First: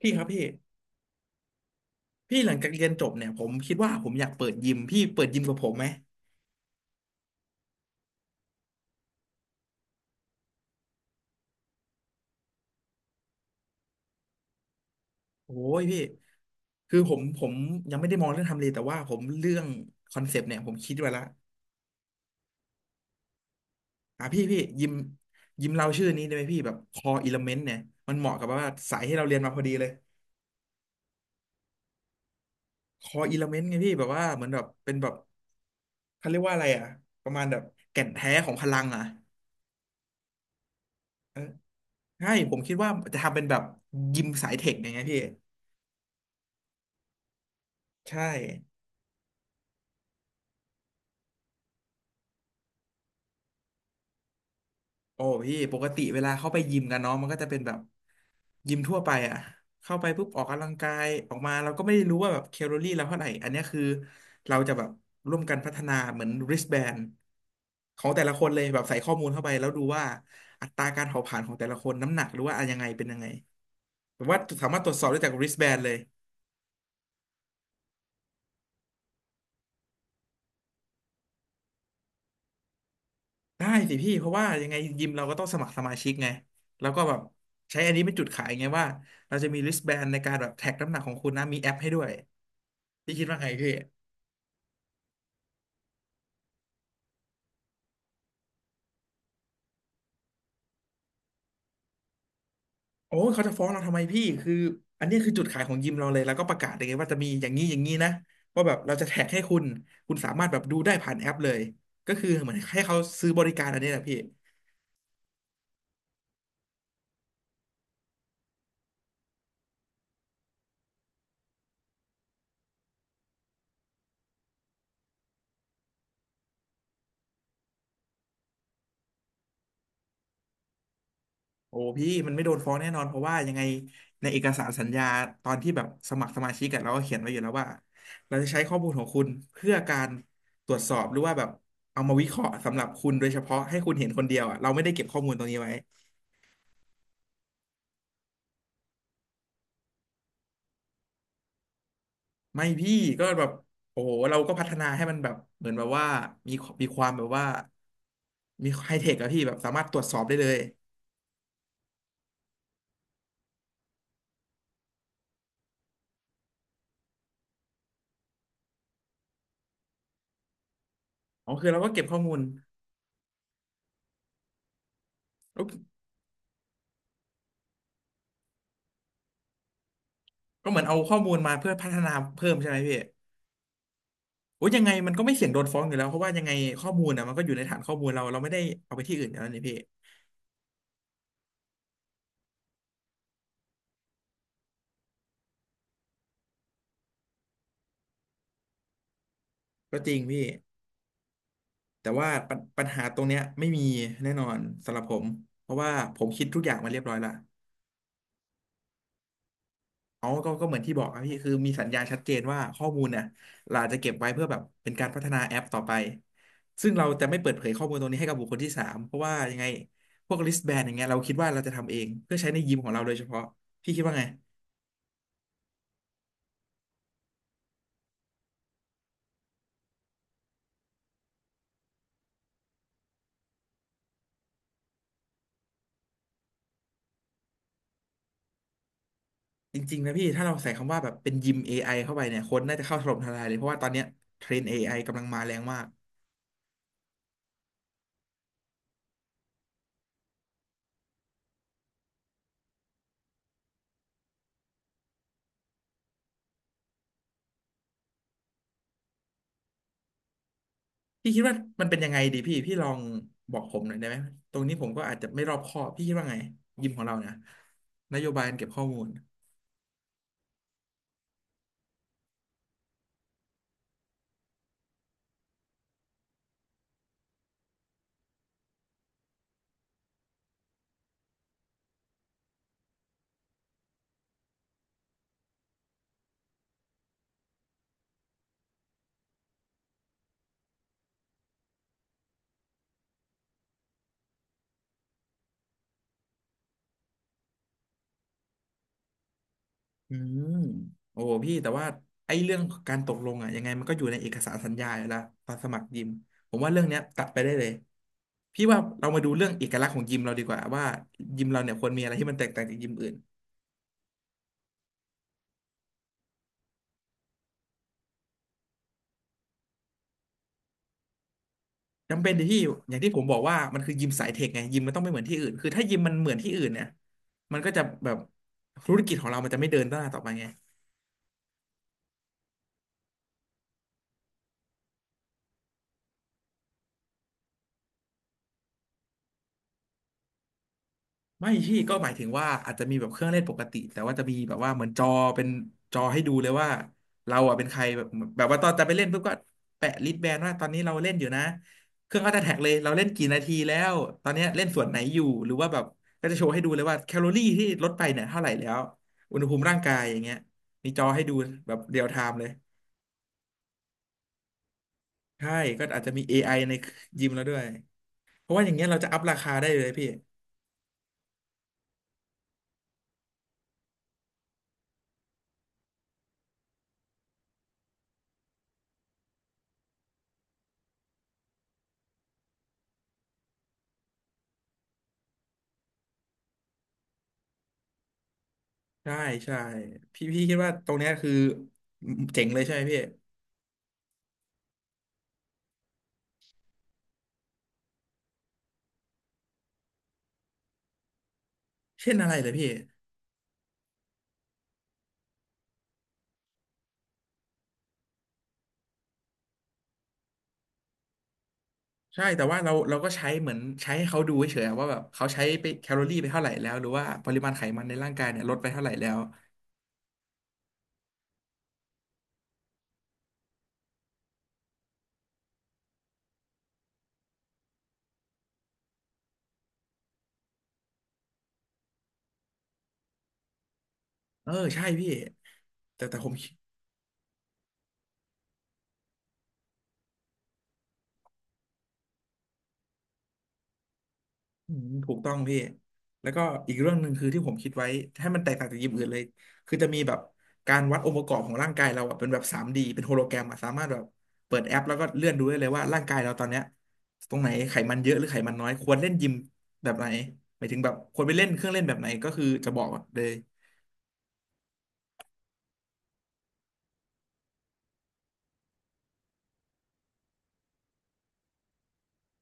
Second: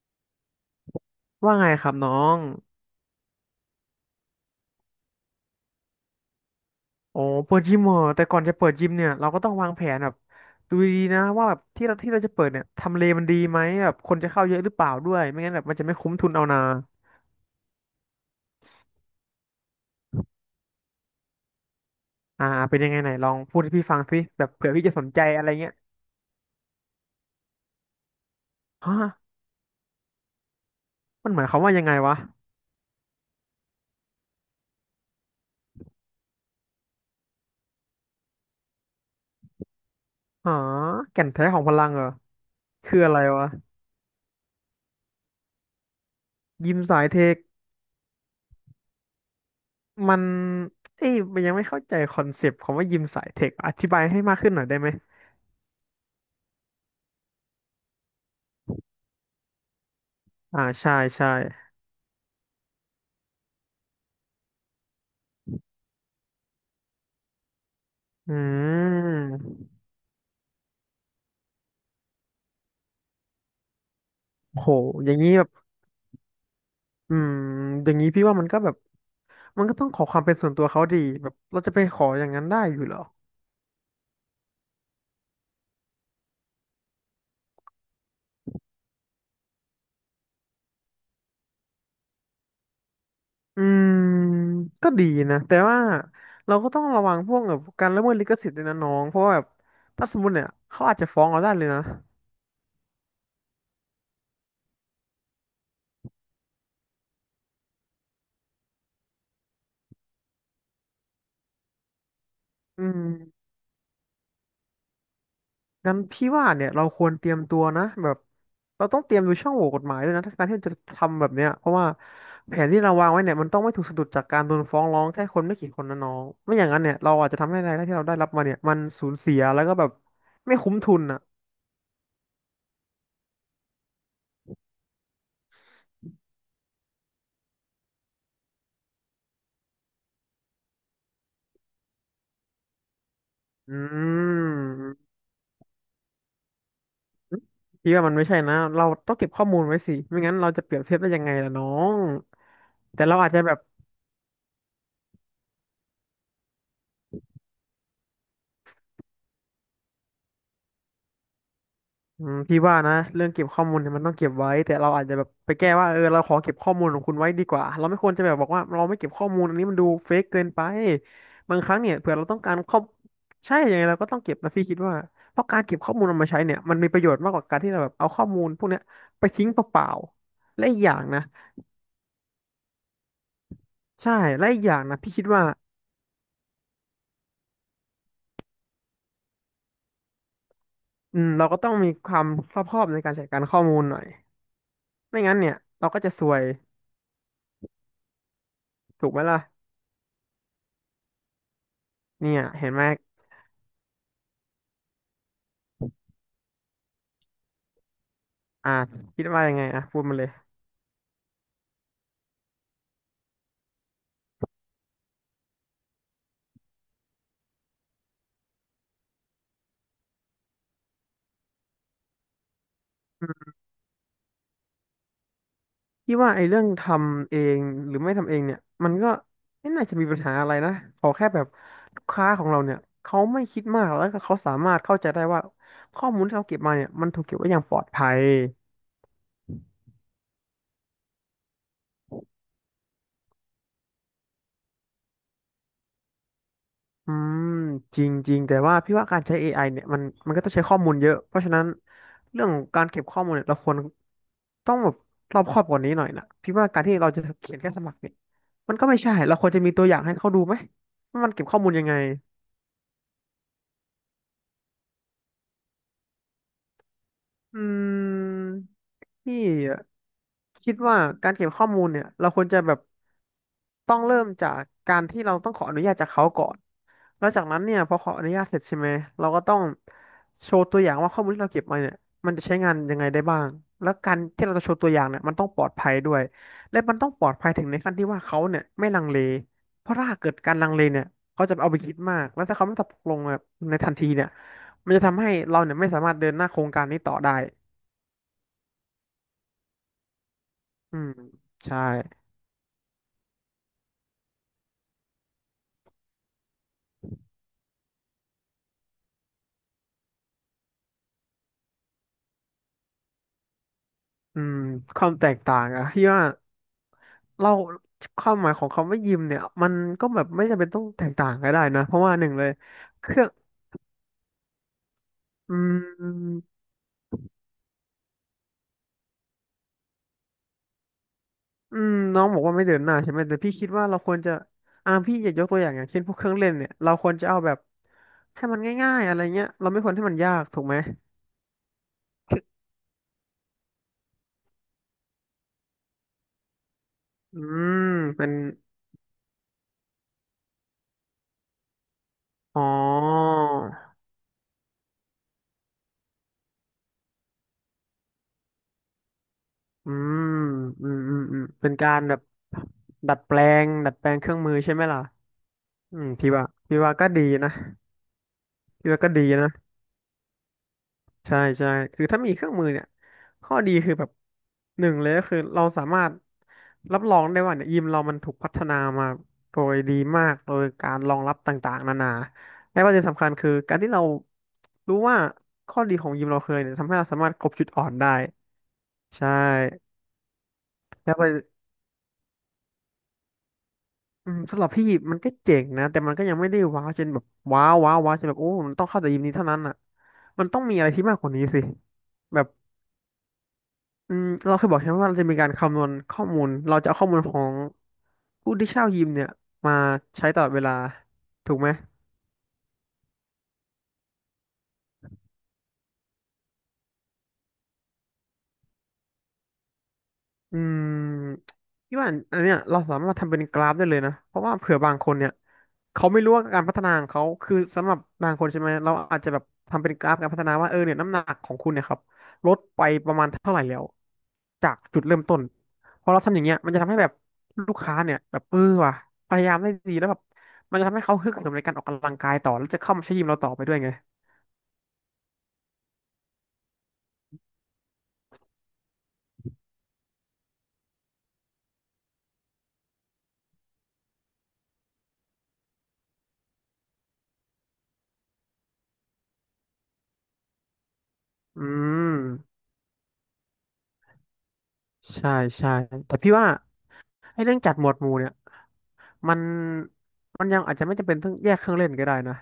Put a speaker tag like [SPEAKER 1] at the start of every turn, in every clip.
[SPEAKER 1] พี่ครับพี่
[SPEAKER 2] ว่าไงครับน้อ
[SPEAKER 1] พี่
[SPEAKER 2] ง
[SPEAKER 1] หลังจากเรียนจบเนี่ยผมคิดว่าผมอยากเปิดยิมพี่เปิดยิมกับผมไหม
[SPEAKER 2] โอ้เปิดยิมเหรอแต่ก่อนจะเปิดยิมเนี่ยเราก็ต้องวางแผนแบบดูดีๆนะว่าแบบที่เราจะเปิดเนี่ยทำเลมันดีไหมแบบคนจะเข้าเยอะหรือเปล่าด้วยไม่
[SPEAKER 1] โอ้
[SPEAKER 2] งั้นแบบมัน
[SPEAKER 1] ย
[SPEAKER 2] จะไม่
[SPEAKER 1] พี่
[SPEAKER 2] คุ้มทุนเอานา
[SPEAKER 1] คือผมยังไม่ได้มองเรื่องทำเลแต่ว่าผมเรื่องคอนเซปต์เนี่ยผมคิดไว้ละ
[SPEAKER 2] อ่าเป็นยังไงไหนลองพูดให้พี่ฟังสิ
[SPEAKER 1] อ่ะพี่
[SPEAKER 2] แบบ
[SPEAKER 1] พี่
[SPEAKER 2] เผื่อพี่
[SPEAKER 1] ยิม
[SPEAKER 2] จะสนใจอะไร
[SPEAKER 1] ยิ
[SPEAKER 2] เงี้
[SPEAKER 1] ม
[SPEAKER 2] ย
[SPEAKER 1] เราชื่อนี้ได้ไหมพี่แบบคออิเลเมนต์เนี่ยมันเหมาะกับว่า
[SPEAKER 2] ฮะ
[SPEAKER 1] สายที่เราเรียนมาพอดีเลย
[SPEAKER 2] มันหมายความว่ายังไงวะ
[SPEAKER 1] คออิเลเมนต์ไงพี่แบบว่าเหมือนแบบเป็นแบบเขาเรียกว่าอะไรประมาณแบบแก่นแท้ของพลังอ่ะ
[SPEAKER 2] ฮาแก่น
[SPEAKER 1] เออ
[SPEAKER 2] แท้ของพลังเหรอ
[SPEAKER 1] ใช่ผมคิดว่า
[SPEAKER 2] คืออะ
[SPEAKER 1] จะ
[SPEAKER 2] ไร
[SPEAKER 1] ทำเป็น
[SPEAKER 2] วะ
[SPEAKER 1] แบบยิมสายเทคอย่างเงี้ยพี่
[SPEAKER 2] ยิมสายเทค
[SPEAKER 1] ใช่
[SPEAKER 2] มันเอ้ยมันยังไม่เข้าใจคอนเซปต์ของว่ายิมสายเทคอธิบายให้มากขึ้นหน่อยได้ไหม
[SPEAKER 1] โอ้พี่ปกติเวลาเข้าไปยิมกันเนาะมันก็จะเป็นแบบยิมทั่วไปอะเข้าไปปุ๊บออก
[SPEAKER 2] อ่า
[SPEAKER 1] กำลังกา
[SPEAKER 2] ใช่
[SPEAKER 1] ย
[SPEAKER 2] ใช่
[SPEAKER 1] ออกมาเราก็ไม่ได้รู้ว่าแบบแคลอรี่เราเท่าไหร่อันเนี้ยคือเราจะแบบร่วมกันพัฒนาเหมือน wristband ของแต่
[SPEAKER 2] อื
[SPEAKER 1] ละคนเลยแบบใส่ข้อมูลเข้าไปแล้ว
[SPEAKER 2] ม
[SPEAKER 1] ดูว่าอัตราการเผาผลาญของแต่ละคนน้ำหนักหรือว่าอะไรยังไงเป็นยังไงแบบว่า
[SPEAKER 2] โอ้
[SPEAKER 1] สา
[SPEAKER 2] โห
[SPEAKER 1] มารถตรวจสอ
[SPEAKER 2] อ
[SPEAKER 1] บ
[SPEAKER 2] ย่า
[SPEAKER 1] ได้
[SPEAKER 2] ง
[SPEAKER 1] จา
[SPEAKER 2] นี้
[SPEAKER 1] ก
[SPEAKER 2] แบบ
[SPEAKER 1] wristband เลย
[SPEAKER 2] อืมอย่างนี้พี่ว่ามันก็แบบมันก็ต้องขอความเป็นส่วนตัวเขาดีแบบเราจะไปขออย่างนั้นได้อยู่เหรอ
[SPEAKER 1] ได้สิพี่เพราะว่ายังไงยิมเราก็ต้องสมัครสมาชิกไงแล้วก็แบบใช้อันนี้เป็นจุดขายไงว่าเราจะมี wristband ในการแบบแท็กน้ำหนักของคุณนะมีแอปให้ด้วย พี่คิดว่าไง
[SPEAKER 2] อื
[SPEAKER 1] พี่
[SPEAKER 2] มก็ดีนะแต่ว่าเราก็ต้องระวังพวกแบบการละเมิดลิขสิทธิ์ด้วยนะน้องเพราะว่าแบบถ้าสมมติเนี่ยเขาอาจจะฟ้องเราได้เลยนะ
[SPEAKER 1] โอ้ยเขาจะฟ้องเราทำไมพี่ คืออันนี้คือจุดขายของยิมเราเลย แล้วก็ประกาศเลยไงว่าจะมีอย่างนี้อย่างนี้นะ ว่าแบบเราจะแท็กให้คุณ คุณสามารถแบบดูได้ผ่านแอปเลย ก็คือเหมือนให้
[SPEAKER 2] อื
[SPEAKER 1] เขา
[SPEAKER 2] ม
[SPEAKER 1] ซื้อบริการอันนี้แหละพี่
[SPEAKER 2] งั้นพี่ว่าเนี่ยเราควรเตรียมตัวนะแบบเราต้องเตรียมดูช่องโหว่กฎหมายด้วยนะถ้าการที่จะทำแบบเนี้ยเพราะว่าแผนที่เราวางไว้เนี่ยมันต้องไม่ถูกสะดุดจากการโดนฟ้องร้องแค่คนไม่กี่คนนะน้องไม่อย่างนั้นเนี่ยเราอาจจะทำให้รายได้ที่เราได้รับมาเนี่ยมันสูญเสียแล้วก็แบบไม่คุ้มทุนอ่ะ
[SPEAKER 1] โอ้พี่มันไม่โดนฟ้องแน่นอน เพราะว่ายังไงในเอกสารสัญญาตอนที่แบบสมัครสมาชิกกันเราก็เขียนไว้อยู่แล้วว่าเราจะใช้ข้อมูลของคุณเพื่อการตรวจสอบหรือว่าแบบเอามาวิเคราะห์สำหรับคุณโดยเฉพาะ
[SPEAKER 2] อื
[SPEAKER 1] ให้คุณเห็นคนเดียวอ่ะเราไม่ได้เก็บ
[SPEAKER 2] ม
[SPEAKER 1] ข้อมูลตรงนี้ไว้
[SPEAKER 2] พี่ว่ามันไม่ใช่นะเราต้องเก็บข้อมูลไว้สิไม่งั้นเราจะเปรียบเทียบได้ยังไงล่ะน้อง
[SPEAKER 1] ไม่พี่
[SPEAKER 2] แต่เรา
[SPEAKER 1] ก็
[SPEAKER 2] อาจจะ
[SPEAKER 1] แบบ
[SPEAKER 2] แบบ
[SPEAKER 1] โอ้โหเราก็พัฒนาให้มันแบบเหมือนแบบว่ามีมีความแบบว่ามีไฮเทคอะพี่แบบสามารถตรวจสอบได้เลย
[SPEAKER 2] อืมพี่ว่านะเรื่องเก็บข้อมูลเนี่ยมันต้องเก็บไว้แต่เราอาจจะแบบไปแก้ว่าเออเราขอเก็บข้อมูลของคุณไว้ดีกว่าเราไม่ควรจะแบบบอกว่าเราไม่เก็บข้อมูลอันนี้มันดูเฟกเกินไป
[SPEAKER 1] อ๋อ
[SPEAKER 2] บาง
[SPEAKER 1] คื
[SPEAKER 2] ค
[SPEAKER 1] อ
[SPEAKER 2] รั้ง
[SPEAKER 1] เราก็
[SPEAKER 2] เนี่ย
[SPEAKER 1] เก็บ
[SPEAKER 2] เผื่อ
[SPEAKER 1] ข้อ
[SPEAKER 2] เรา
[SPEAKER 1] มู
[SPEAKER 2] ต้อ
[SPEAKER 1] ล
[SPEAKER 2] งการข้อใช่ยังไงเราก็ต้องเก็บนะพี่คิดว่าเพราะกา
[SPEAKER 1] แล้
[SPEAKER 2] ร
[SPEAKER 1] ว
[SPEAKER 2] เก็บข้อมูลเอามาใช้เนี่ยมันมีประโยชน์มากกว่าการที่เราแบบเอาข้อมูลพวกเนี้ยไปทิ้งเปล่าๆและ
[SPEAKER 1] ก็เห
[SPEAKER 2] อี
[SPEAKER 1] มื
[SPEAKER 2] ก
[SPEAKER 1] อน
[SPEAKER 2] อย่า
[SPEAKER 1] เอา
[SPEAKER 2] ง
[SPEAKER 1] ข้อ
[SPEAKER 2] นะ
[SPEAKER 1] มูลมาเพื่อพัฒนาเพิ่มใช่ไหมพี่
[SPEAKER 2] ใช่และอีก
[SPEAKER 1] โอ้ย
[SPEAKER 2] อย่า
[SPEAKER 1] ยั
[SPEAKER 2] ง
[SPEAKER 1] งไง
[SPEAKER 2] นะ
[SPEAKER 1] มั
[SPEAKER 2] พี่
[SPEAKER 1] นก็
[SPEAKER 2] คิด
[SPEAKER 1] ไม่
[SPEAKER 2] ว่า
[SPEAKER 1] เสี่ยงโดนฟ้องอยู่แล้วเพราะว่ายังไงข้อมูลอะมันก็อยู่ในฐานข้อมูลเราเราไม่ได้เอาไปที่อื่นอยู่แล้วนี่พี่
[SPEAKER 2] อืมเราก็ต้องมีความรอบคอบในการจัดการข้อมูลหน่อยไม่งั้นเนี่ยเราก็จะซวยถูกไหมล่ะ
[SPEAKER 1] ก็จริงพี่แต่ว่า
[SPEAKER 2] เนี่ย
[SPEAKER 1] ปัญ
[SPEAKER 2] เห็นไห
[SPEAKER 1] ปั
[SPEAKER 2] ม
[SPEAKER 1] ญหาตรงเนี้ยไม่มีแน่นอนสำหรับผมเพราะว่าผมคิดทุกอย่างมาเรียบร้อยละ
[SPEAKER 2] อ่ะคิดว่ายังไงอ่ะพูดมาเล
[SPEAKER 1] เขา
[SPEAKER 2] ย
[SPEAKER 1] ก็เหมือนที่บอกครับพี่คือมีสัญญาชัดเจนว่าข้อมูลเนี่ยเราจะเก็บไว้เพื่อแบบเป็นการพัฒนาแอปต่อไป ซึ่งเราจะไม่เปิดเผยข้อมูลตรงนี้ให้กับบุคคลที่สามเพราะว่ายังไงพวก wristband อย่างเงี้ยเราคิดว่าเราจะทำเองเพื่อใช้ในยิมของเราโดยเฉพาะพี่คิดว่าไง
[SPEAKER 2] พี่ว่าไอ้เรื่องทำเองหรือไม่ทำเองเนี่ยมันก็ไม่น่าจะมีปัญหาอะไรนะขอแค่แบบลูกค้าของเราเนี่ยเขาไม่คิดมากแล้วก็เขาสามารถเข้าใจได้ว่าข้อมูลที่เราเก็บมาเนี่ยมันถูกเก็บไว้อย่างปลอดภัย
[SPEAKER 1] จริงๆนะพี่ถ้าเราใส่คำว่าแบบเป็นยิม AI เข้าไปเนี่ยคนน่าจะเข้าถล่มทลายเลยเพราะว่าตอนเนี้ยเทรนเอไอกำลังมาแรงมาก
[SPEAKER 2] อืมจริงๆแต่ว่าพี่ว่าการใช้เอไอเนี่ยมันก็ต้องใช้ข้อมูลเยอะเพราะฉะนั้นเรื่องของการเก็บข้อมูลเนี่ยเราควรต้องแบบรอบคอบกว่านี้หน่อยนะพี่ว่าการที่เราจะเขียนแค่สมัครเนี่ยมันก็ไม่ใช่เราควรจะมีตัวอย่างให้เขาดูไหมว่ามั
[SPEAKER 1] พี่
[SPEAKER 2] น
[SPEAKER 1] คิด
[SPEAKER 2] เก็บ
[SPEAKER 1] ว่า
[SPEAKER 2] ข้อมูลยั
[SPEAKER 1] มัน
[SPEAKER 2] งไง
[SPEAKER 1] เป็นยังไงดีพี่พี่ลองบอกผมหน่อยได้ไหมตรงนี้ผมก็อาจจะไม่รอบคอบพี่คิดว่าไงยิมของเราเนี่ย
[SPEAKER 2] อื
[SPEAKER 1] นโยบาย
[SPEAKER 2] ม
[SPEAKER 1] การเก็บข้อมูล
[SPEAKER 2] พี่คิดว่าการเก็บข้อมูลเนี่ยเราควรจะแบบต้องเริ่มจากการที่เราต้องขออนุญาตจากเขาก่อนแล้วจากนั้นเนี่ยพอขออนุญาตเสร็จใช่ไหมเราก็ต้องโชว์ตัวอย่างว่าข้อมูลที่เราเก็บมาเนี่ยมันจะใช้งานยังไงได้บ้าง แล้วการที่เราจะโชว์ตัวอย่างเนี่ยมันต้องปลอดภัยด้วยและมันต้องปลอดภัยถึงในขั้นที่ว่าเขาเนี่ยไม่ลังเลเพราะถ้าเกิดการลังเลเนี่ยเขาจะเอาไปคิดมากแล้วถ้าเขาไม่ตกลงแบบในทันทีเนี่ยมันจะทำให้เราเนี่ยไม่สามารถเดินหน้าโครงการนี้ต่อได้
[SPEAKER 1] อืม
[SPEAKER 2] อืม
[SPEAKER 1] โอ้พี่แต่
[SPEAKER 2] ใช่
[SPEAKER 1] ว่าไอ้เรื่องการตกลงอ่ะยังไงมันก็อยู่ในเอกสารสัญญาอยู่แล้วตอนสมัครยิมผมว่าเรื่องเนี้ยตัดไปได้เลยพี่ว่าเรามาดูเรื่องเอกลักษณ์ของยิมเราดีกว่าว่ายิมเราเนี่ยควรมีอะไรที่มันแตกต่างจากยิมอื่น
[SPEAKER 2] อืมความแตกต่างอะที่ว่าเราความหมายของคำว่ายิมเนี่ยมันก็แบบไม่จำเป็นต้องแตกต่างก็ได้นะเพราะว่า
[SPEAKER 1] จำ
[SPEAKER 2] หนึ่
[SPEAKER 1] เป็น
[SPEAKER 2] งเล
[SPEAKER 1] ที่
[SPEAKER 2] ย
[SPEAKER 1] พี่อย่าง
[SPEAKER 2] เค
[SPEAKER 1] ที่ผ
[SPEAKER 2] รื่
[SPEAKER 1] ม
[SPEAKER 2] อง
[SPEAKER 1] บอกว่ามันคือยิมสายเทคไงยิมมันต้องไม่เหมือนที่อื่น
[SPEAKER 2] อื
[SPEAKER 1] คือถ้ายิมมันเหมือ
[SPEAKER 2] ม
[SPEAKER 1] นที่อื่นเนี่ยมันก็จะแบบธุรกิจของเรามันจะไม่เดินหน้าต่อไปไง
[SPEAKER 2] อืมน้องบอกว่าไม่เดินหน้าใช่ไหมแต่พี่คิดว่าเราควรจะพี่อยากยกตัวอย่างอย่างเช่นพวกเครื่องเล่นเนี่ยเราควรจะเอาแบบให้มันง่ายๆอะไรเงี้ยเราไม่ควรให้มันยากถูกไหม
[SPEAKER 1] ไม่พี่ก็หมายถึงว่าอาจจะมีแบบเครื่องเล่นปกติแต่ว่าจะมีแบบว่าเหมือนจอเป็นจอให้ดูเลยว่าเรา
[SPEAKER 2] อื
[SPEAKER 1] อ่ะเป็นใค
[SPEAKER 2] ม
[SPEAKER 1] รแบบ
[SPEAKER 2] เป็น
[SPEAKER 1] แบบว่าตอนจะไปเล่นปุ๊บก็แปะลิสต์แบนว่าตอนนี้เราเล่นอยู่นะเครื่องก็จะแท็ก
[SPEAKER 2] อ๋
[SPEAKER 1] เลยเราเล่นกี่
[SPEAKER 2] อ
[SPEAKER 1] นาทีแล้วตอนเนี้ยเล่นส่วนไหนอยู่หรือว่าแบบก็จะโชว์ให้ดูเลยว่าแคลอรี่ที่ลดไปเนี่ยเท่าไหร่แล้วอุณหภูมิร่าง
[SPEAKER 2] อื
[SPEAKER 1] กายอย่าง
[SPEAKER 2] ม
[SPEAKER 1] เงี้ย
[SPEAKER 2] อื
[SPEAKER 1] มี
[SPEAKER 2] ม
[SPEAKER 1] จอ
[SPEAKER 2] อื
[SPEAKER 1] ให้
[SPEAKER 2] ม
[SPEAKER 1] ดู
[SPEAKER 2] อืมเป็
[SPEAKER 1] แบ
[SPEAKER 2] น
[SPEAKER 1] บ
[SPEAKER 2] กา
[SPEAKER 1] เรี
[SPEAKER 2] ร
[SPEAKER 1] ยล
[SPEAKER 2] แบ
[SPEAKER 1] ไท
[SPEAKER 2] บ
[SPEAKER 1] ม์เลย
[SPEAKER 2] ดัดแปลดัดแปลงเครื่องมือใช่ไหมล่ะ
[SPEAKER 1] ใช่ก็
[SPEAKER 2] อื
[SPEAKER 1] อาจ
[SPEAKER 2] ม
[SPEAKER 1] จะมี
[SPEAKER 2] พี่
[SPEAKER 1] เอ
[SPEAKER 2] ว่า
[SPEAKER 1] ไอใน
[SPEAKER 2] ก็ดี
[SPEAKER 1] ยิมแล้ว
[SPEAKER 2] นะ
[SPEAKER 1] ด้วยเพราะว่าอย่างเงี้ย
[SPEAKER 2] พี่
[SPEAKER 1] เรา
[SPEAKER 2] ว่า
[SPEAKER 1] จะ
[SPEAKER 2] ก็
[SPEAKER 1] อั
[SPEAKER 2] ดี
[SPEAKER 1] พรา
[SPEAKER 2] นะ
[SPEAKER 1] คาได้เลยพี่
[SPEAKER 2] ใช่ใช่คือถ้ามีเครื่องมือเนี่ยข้อดีคือแบบหนึ่งเลยก็คือเราสามารถรับรองได้ว่าเนี่ยยิมเรามันถูกพัฒนามาโดยดีมากโดยการรองรับต่างๆนานาและประเด็นสำคัญคือการที่เรารู้ว่าข้อดีของยิมเราเคยเนี่ยทำให้เราสามารถกลบจุดอ่อนได้
[SPEAKER 1] ใช่
[SPEAKER 2] ใช่
[SPEAKER 1] ใช่พี่คิดว่าตรงเนี้
[SPEAKER 2] แล้
[SPEAKER 1] ย
[SPEAKER 2] ว
[SPEAKER 1] คือเจ๋งเลยใช่ไหมพี่
[SPEAKER 2] อืมสำหรับพี่มันก็เจ๋งนะแต่มันก็ยังไม่ได้ว้าวจนแบบว้าวว้าวว้าวจนแบบโอ้มันต้องเข้าแต่ยิมนี้เท่านั้นอ่ะมันต้องมีอะไรที่มากกว่านี้สิ
[SPEAKER 1] เช่นอะไร
[SPEAKER 2] แบ
[SPEAKER 1] เล
[SPEAKER 2] บ
[SPEAKER 1] ยพี่
[SPEAKER 2] อืมเราเคยบอกใช่ไหมว่าเราจะมีการคำนวณข้อมูลเราจะเอาข้อมูลของผู้ที่เช่ายิมเนี่ยมาใช้ตลอดเวลาถูกไหม
[SPEAKER 1] ใช่แต่ว่าเราก็ใช้เหมือนใช้ให้เขาดูเฉยๆอะว่าแบบเขาใช้ไปแคลอรี่ไปเท่าไหร่แล้วหรือว่าปริมาณไขมันในร่างกายเนี่ยลดไปเท่าไหร่แล้ว
[SPEAKER 2] อืมพี่ว่าอันเนี้ยเราสามารถทำเป็นกราฟได้เลยนะเพราะว่าเผื่อบางคนเนี่ยเขาไม่รู้ว่าการพัฒนาของเขาคือสำหรับบางคนใช่ไหมเราอาจจะแบบทำเป็นกราฟการพัฒนาว่าเออเนี่ยน้ำหนักของคุณเนี่ยครับลดไปประมาณเท่าไหร่แล้ว
[SPEAKER 1] เออ
[SPEAKER 2] จาก
[SPEAKER 1] ใช่
[SPEAKER 2] จุด
[SPEAKER 1] พี่
[SPEAKER 2] เริ่มต้น
[SPEAKER 1] แต่
[SPEAKER 2] พอ
[SPEAKER 1] แต่
[SPEAKER 2] เรา
[SPEAKER 1] ผม
[SPEAKER 2] ทำอย่างเงี้ยมันจะทำให้แบบลูกค้าเนี่ยแบบเออว่ะพยายามได้ดีแล้วแบบมันจะทำให้เขาฮึกเหิมในการออกกำลังกายต่อแล้วจะเข้ามาใช้ยิมเราต่อไปด้วยไง
[SPEAKER 1] อืมถูกต้องพี่แล้วก็อีกเรื่องหนึ่งคือที่ผมคิดไว้ให้มันแตกต่างจากยิมอื่นเลยคือจะมีแบบการวัดองค์ประกอบของร่างกายเราอะเป็นแบบ 3D เป็นโฮโลแกรมอะสามารถแบบเปิดแอปแล้วก็เลื่อนดูได้เลยว่าร่างกายเราตอนเนี้ยตรงไหนไขมันเยอะหรือไขมันน้อยควรเล่นยิมแบบไหนหมายถึงแบบควรไปเล่นเค
[SPEAKER 2] อื
[SPEAKER 1] รื่องเล่นแบบไหน
[SPEAKER 2] ม
[SPEAKER 1] ก็คือจะบอกเลย
[SPEAKER 2] ใช่ใช่แต่พี่ว่าไอ้เรื่องจัดหมวดหมู่เนี่ย มันมันยังอาจจะไม่จำเป็นต้องแยกเครื่องเล่นก็ได้นะ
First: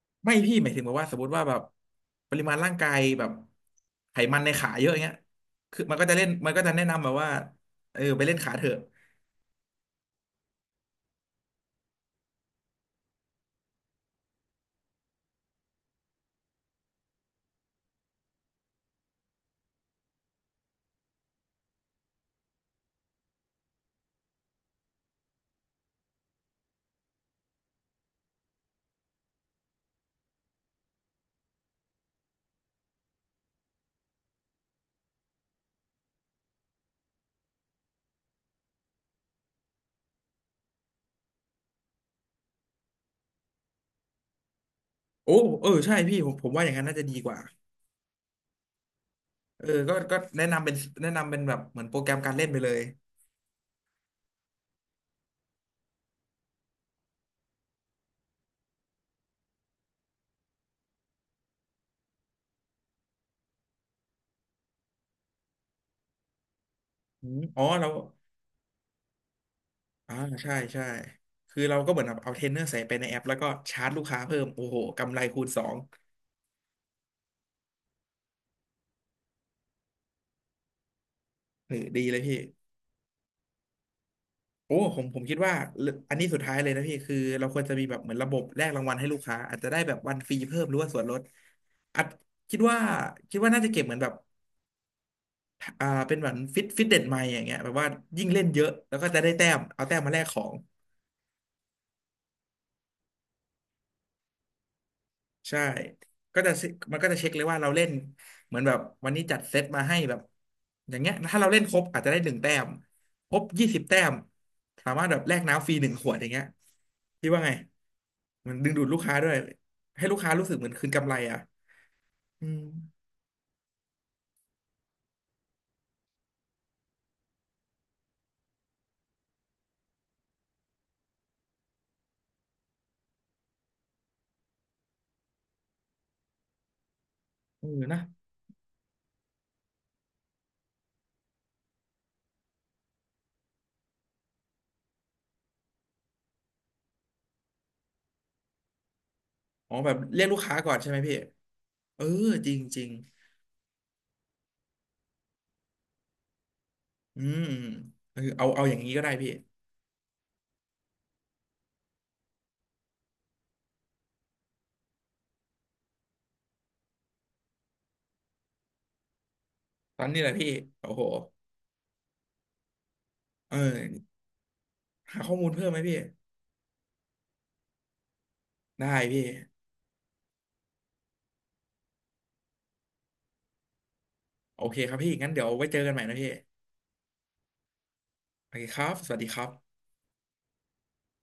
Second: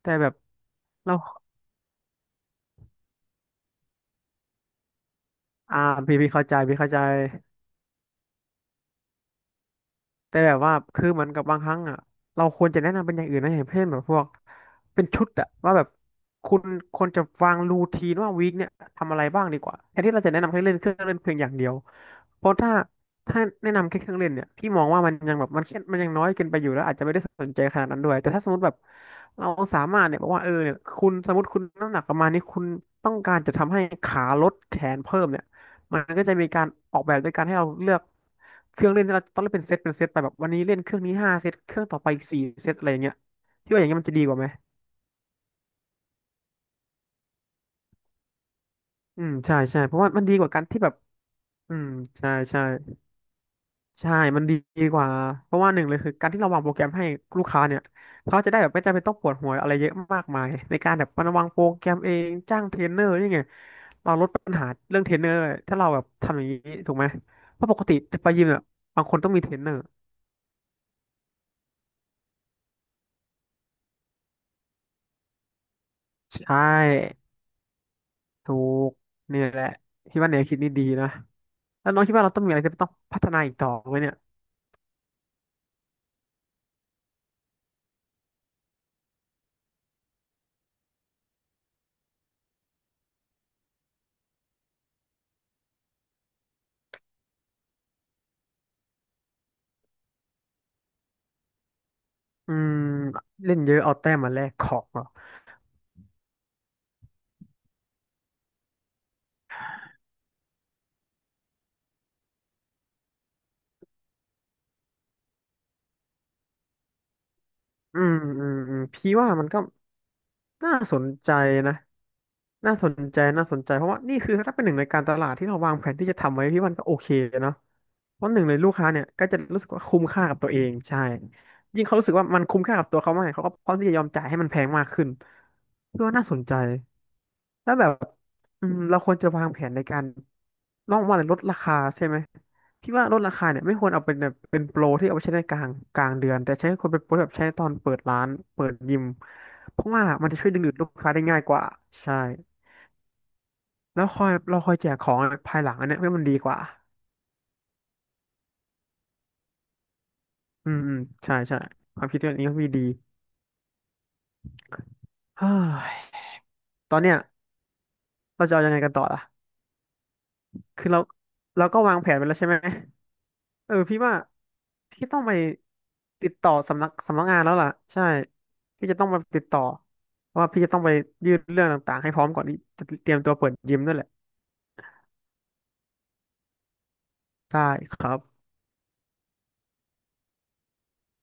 [SPEAKER 2] แต่แบ
[SPEAKER 1] ไม่
[SPEAKER 2] บ
[SPEAKER 1] พี่หมายถึงแบบว่าส
[SPEAKER 2] เรา
[SPEAKER 1] มมติว่าแบบปริมาณร่างกายแบบไขมันในขาเยอะอย่างเงี้ย
[SPEAKER 2] อ่า
[SPEAKER 1] คือมันก็จะ
[SPEAKER 2] พี่
[SPEAKER 1] เล่น
[SPEAKER 2] เข้า
[SPEAKER 1] มัน
[SPEAKER 2] ใจ
[SPEAKER 1] ก็จะ
[SPEAKER 2] พี่
[SPEAKER 1] แนะ
[SPEAKER 2] เข้าใจ
[SPEAKER 1] นำแบบว่าเออไปเล่นขาเถอะ
[SPEAKER 2] แต่แบบว่าคือเหมือนกับบางครั้งอ่ะเราควรจะแนะนำเป็นอย่างอื่นนะอย่างเช่นแบบพวกเป็นชุดอ่ะว่าแบบคุณควรจะวางรูทีนว่าวีคเนี่ยทำอะไรบ้างดีกว่าแทนที่เราจะแนะนำให้เล่นเครื่องเล่นเพียงอย่างเดียวเพราะถ้าแนะนำแค่เครื่องเล่นเนี่ยพี่มองว่ามันยังแบบมันแค่มันยังน้อยเกินไปอยู่แล้วอาจจะไม่ได้สนใจขนาดนั้นด้วยแต่ถ้าสมมติแบบเราสามารถเนี่ยบอกว่าเออเนี่ยคุณสมมติคุณน้ำหนักประมาณนี้คุณต้องการจะทำให้ขาลดแขนเพิ่มเนี่ย มันก็จะมีการออกแบบด้วยการให้เราเลือกเครื่องเล่นที่เราต้องเล่นเป็นเซตเป็นเซตไปแบบวันนี้เล่นเครื่องนี้ห้าเซตเครื่องต่อไปอีกสี่เซตอะไรอย่างเงี้ยพี่ว่าอย่างเงี้ยมันจะดีกว่าไหม
[SPEAKER 1] โอ้เออใช่พี่ผมว่าอย่างนั้นน่าจะดีกว่า
[SPEAKER 2] อืมใช่
[SPEAKER 1] เออ
[SPEAKER 2] ใช่เพ
[SPEAKER 1] ก็
[SPEAKER 2] ราะว่า
[SPEAKER 1] ก็
[SPEAKER 2] มันดี
[SPEAKER 1] แนะ
[SPEAKER 2] กว่าการ
[SPEAKER 1] นำเป็น
[SPEAKER 2] ที่แบบ
[SPEAKER 1] แนะนำเป็นแบบ
[SPEAKER 2] อื
[SPEAKER 1] เหมือ
[SPEAKER 2] ม
[SPEAKER 1] นโปรแกรม
[SPEAKER 2] ใช่
[SPEAKER 1] การเล่นไป
[SPEAKER 2] ใช่
[SPEAKER 1] เลย
[SPEAKER 2] ใช่มันดีกว่าเพราะว่าหนึ่งเลยคือการที่เราวางโปรแกรมให้ลูกค้าเนี่ยเขาจะได้แบบไม่จำเป็นต้องปวดหัวอะไรเยอะมากมายในการแบบมาวางโปรแกรมเองจ้างเทรนเนอร์นี่ไงเราลดปัญหาเรื่องเทรนเนอร์ถ้าเราแบบทำอย่างนี้ถูกไหม
[SPEAKER 1] อม
[SPEAKER 2] เพ
[SPEAKER 1] อ๋อ
[SPEAKER 2] ราะปก
[SPEAKER 1] เรา
[SPEAKER 2] ติจะไปยิมเนี่ยบางคนต้องมีเทรนเนอร์
[SPEAKER 1] อ่าใช่ใช่คือเราก็เหมือนแบบเอาเทรนเนอร์ใส่ไปในแอปแล้วก็ชาร์จลูกค้าเพิ่มโอ้โหกำไรคูณสอง
[SPEAKER 2] ใช่ ถูกนี่แหละพี่ว่าแนวคิดนี่ดีนะ
[SPEAKER 1] เออ
[SPEAKER 2] แล้วน้อ
[SPEAKER 1] ดี
[SPEAKER 2] งคิด
[SPEAKER 1] เลย
[SPEAKER 2] ว่าเรา
[SPEAKER 1] พี่
[SPEAKER 2] ต้องมีอะไรที่ต้องพัฒนาอีกต่อไหมเนี่ย
[SPEAKER 1] โอ้ผมคิดว่าเรื่องอันนี้สุดท้ายเลยนะพี่คือเราควรจะมีแบบเหมือนระบบแลกรางวัลให้ลูกค้าอาจจะได้แบบวันฟรีเพิ่มหรือว่าส่วนลดอาจคิดว่าคิดว่าน่าจะเก็บเหมือนแบบอ่าเป็นเหมือนฟิตเด็ไมล์อย่างเงี้ยแบบว่ายิ่งเล่นเยอะแล้วก็จะได้แต้มเอาแต้มมาแลกของ
[SPEAKER 2] อืมเล่นเยอะเอาแต้มมาแลกของเหรอ
[SPEAKER 1] ใช่ก็จะมันก็จะเช็คเลยว่าเราเล่นเหมือนแบบวันนี้จัดเซตมาให้แบบอย่างเงี้ยถ้าเราเล่นครบอาจจะได้1 แต้มครบ20 แต้มสามารถแบบแลกน้ำฟรี1 ขวดอย่างเงี้ยพี่ว่าไง
[SPEAKER 2] อืมอื
[SPEAKER 1] มัน
[SPEAKER 2] ม
[SPEAKER 1] ดึง
[SPEAKER 2] อืม
[SPEAKER 1] ดูดลูก
[SPEAKER 2] พี่
[SPEAKER 1] ค้าด้
[SPEAKER 2] ว่า
[SPEAKER 1] วย
[SPEAKER 2] มันก็
[SPEAKER 1] ให้ลูกค้ารู้สึกเหมือ
[SPEAKER 2] น่า
[SPEAKER 1] นคืน
[SPEAKER 2] สน
[SPEAKER 1] กำไร
[SPEAKER 2] ใจ
[SPEAKER 1] อ่ะ
[SPEAKER 2] นะ
[SPEAKER 1] อืม
[SPEAKER 2] น่าสนใจน่าสนใจเพราะว่านี่คือถ้าเป็นหนึ่งในการตลาดที่เราวางแผนที่จะทำไว้พี่ว่ามันก็โอเคเนาะเพราะหนึ่งเลยลูกค้าเนี่ยก็จะรู้สึกว่าคุ้มค่ากับตัวเองใช่ยิ่งเขารู้สึกว่ามันคุ้มค่ากับตัวเขามากเขาก็พร้อมที่จะยอมจ่ายให้มันแพงมากขึ้นพี่ว่าน่าสนใจ
[SPEAKER 1] เออ
[SPEAKER 2] แล้วแบบ
[SPEAKER 1] นะ
[SPEAKER 2] อืมเราควรจะวางแผนในการน้องว่าลดราคาใช่ไหมพี่ว่าลดราคาเนี่ยไม่ควรเอาเป็นแบบเป็นโปรที่เอาไปใช้ในกลางเดือนแต่ใช้ควรเป็นโปรแบบใช้ตอนเปิดร้านเปิดยิม
[SPEAKER 1] อ๋อ
[SPEAKER 2] เพ
[SPEAKER 1] แบ
[SPEAKER 2] ราะ
[SPEAKER 1] บ
[SPEAKER 2] ว่า
[SPEAKER 1] เรีย
[SPEAKER 2] มั
[SPEAKER 1] ก
[SPEAKER 2] น
[SPEAKER 1] ลู
[SPEAKER 2] จะ
[SPEAKER 1] ก
[SPEAKER 2] ช่วย
[SPEAKER 1] ค้า
[SPEAKER 2] ดึงดู
[SPEAKER 1] ก่อ
[SPEAKER 2] ด
[SPEAKER 1] น
[SPEAKER 2] ลู
[SPEAKER 1] ใช่
[SPEAKER 2] ก
[SPEAKER 1] ไหม
[SPEAKER 2] ค้า
[SPEAKER 1] พี่
[SPEAKER 2] ได้ง่ายกว่า
[SPEAKER 1] เออ
[SPEAKER 2] ใช่
[SPEAKER 1] จริงจริง
[SPEAKER 2] แล้วคอยเราคอยแจกของภายหลังอันเนี้ยให้มันดีกว่า
[SPEAKER 1] อืมเออเอาเอาอย่างนี้ก็ได้พี่
[SPEAKER 2] อืมอืมใช่ใช่ความคิดเรงนี้ก็มีดีเฮ้ยตอนเนี้ยเราจะเอายังไงกันต่อล่ะ
[SPEAKER 1] ตอนนี้แหละพี่
[SPEAKER 2] คือ
[SPEAKER 1] โอ้
[SPEAKER 2] เรา
[SPEAKER 1] โห
[SPEAKER 2] ก็วางแผนไปแล้วใช่ไหม
[SPEAKER 1] เออ
[SPEAKER 2] เออพี่ว่าพี่ต้
[SPEAKER 1] หา
[SPEAKER 2] อง
[SPEAKER 1] ข้
[SPEAKER 2] ไป
[SPEAKER 1] อมูลเพิ่มไหมพี่
[SPEAKER 2] ติดต่อสำนักงานแล้วล่ะใช่พี่
[SPEAKER 1] ได้
[SPEAKER 2] จะต้องไป
[SPEAKER 1] พี่
[SPEAKER 2] ติดต่อเพราะว่าพี่จะต้องไปยื่นเรื่องต่างๆให้พร้อมก่อนที่จะเตรียมตัวเปิดยิมด้วยแหละ
[SPEAKER 1] โอเคครับพี่งั้นเดี๋ยวไว้เจอกันใหม่นะพี่
[SPEAKER 2] ได้ครับ
[SPEAKER 1] โอเคครับ สวัสดีครับ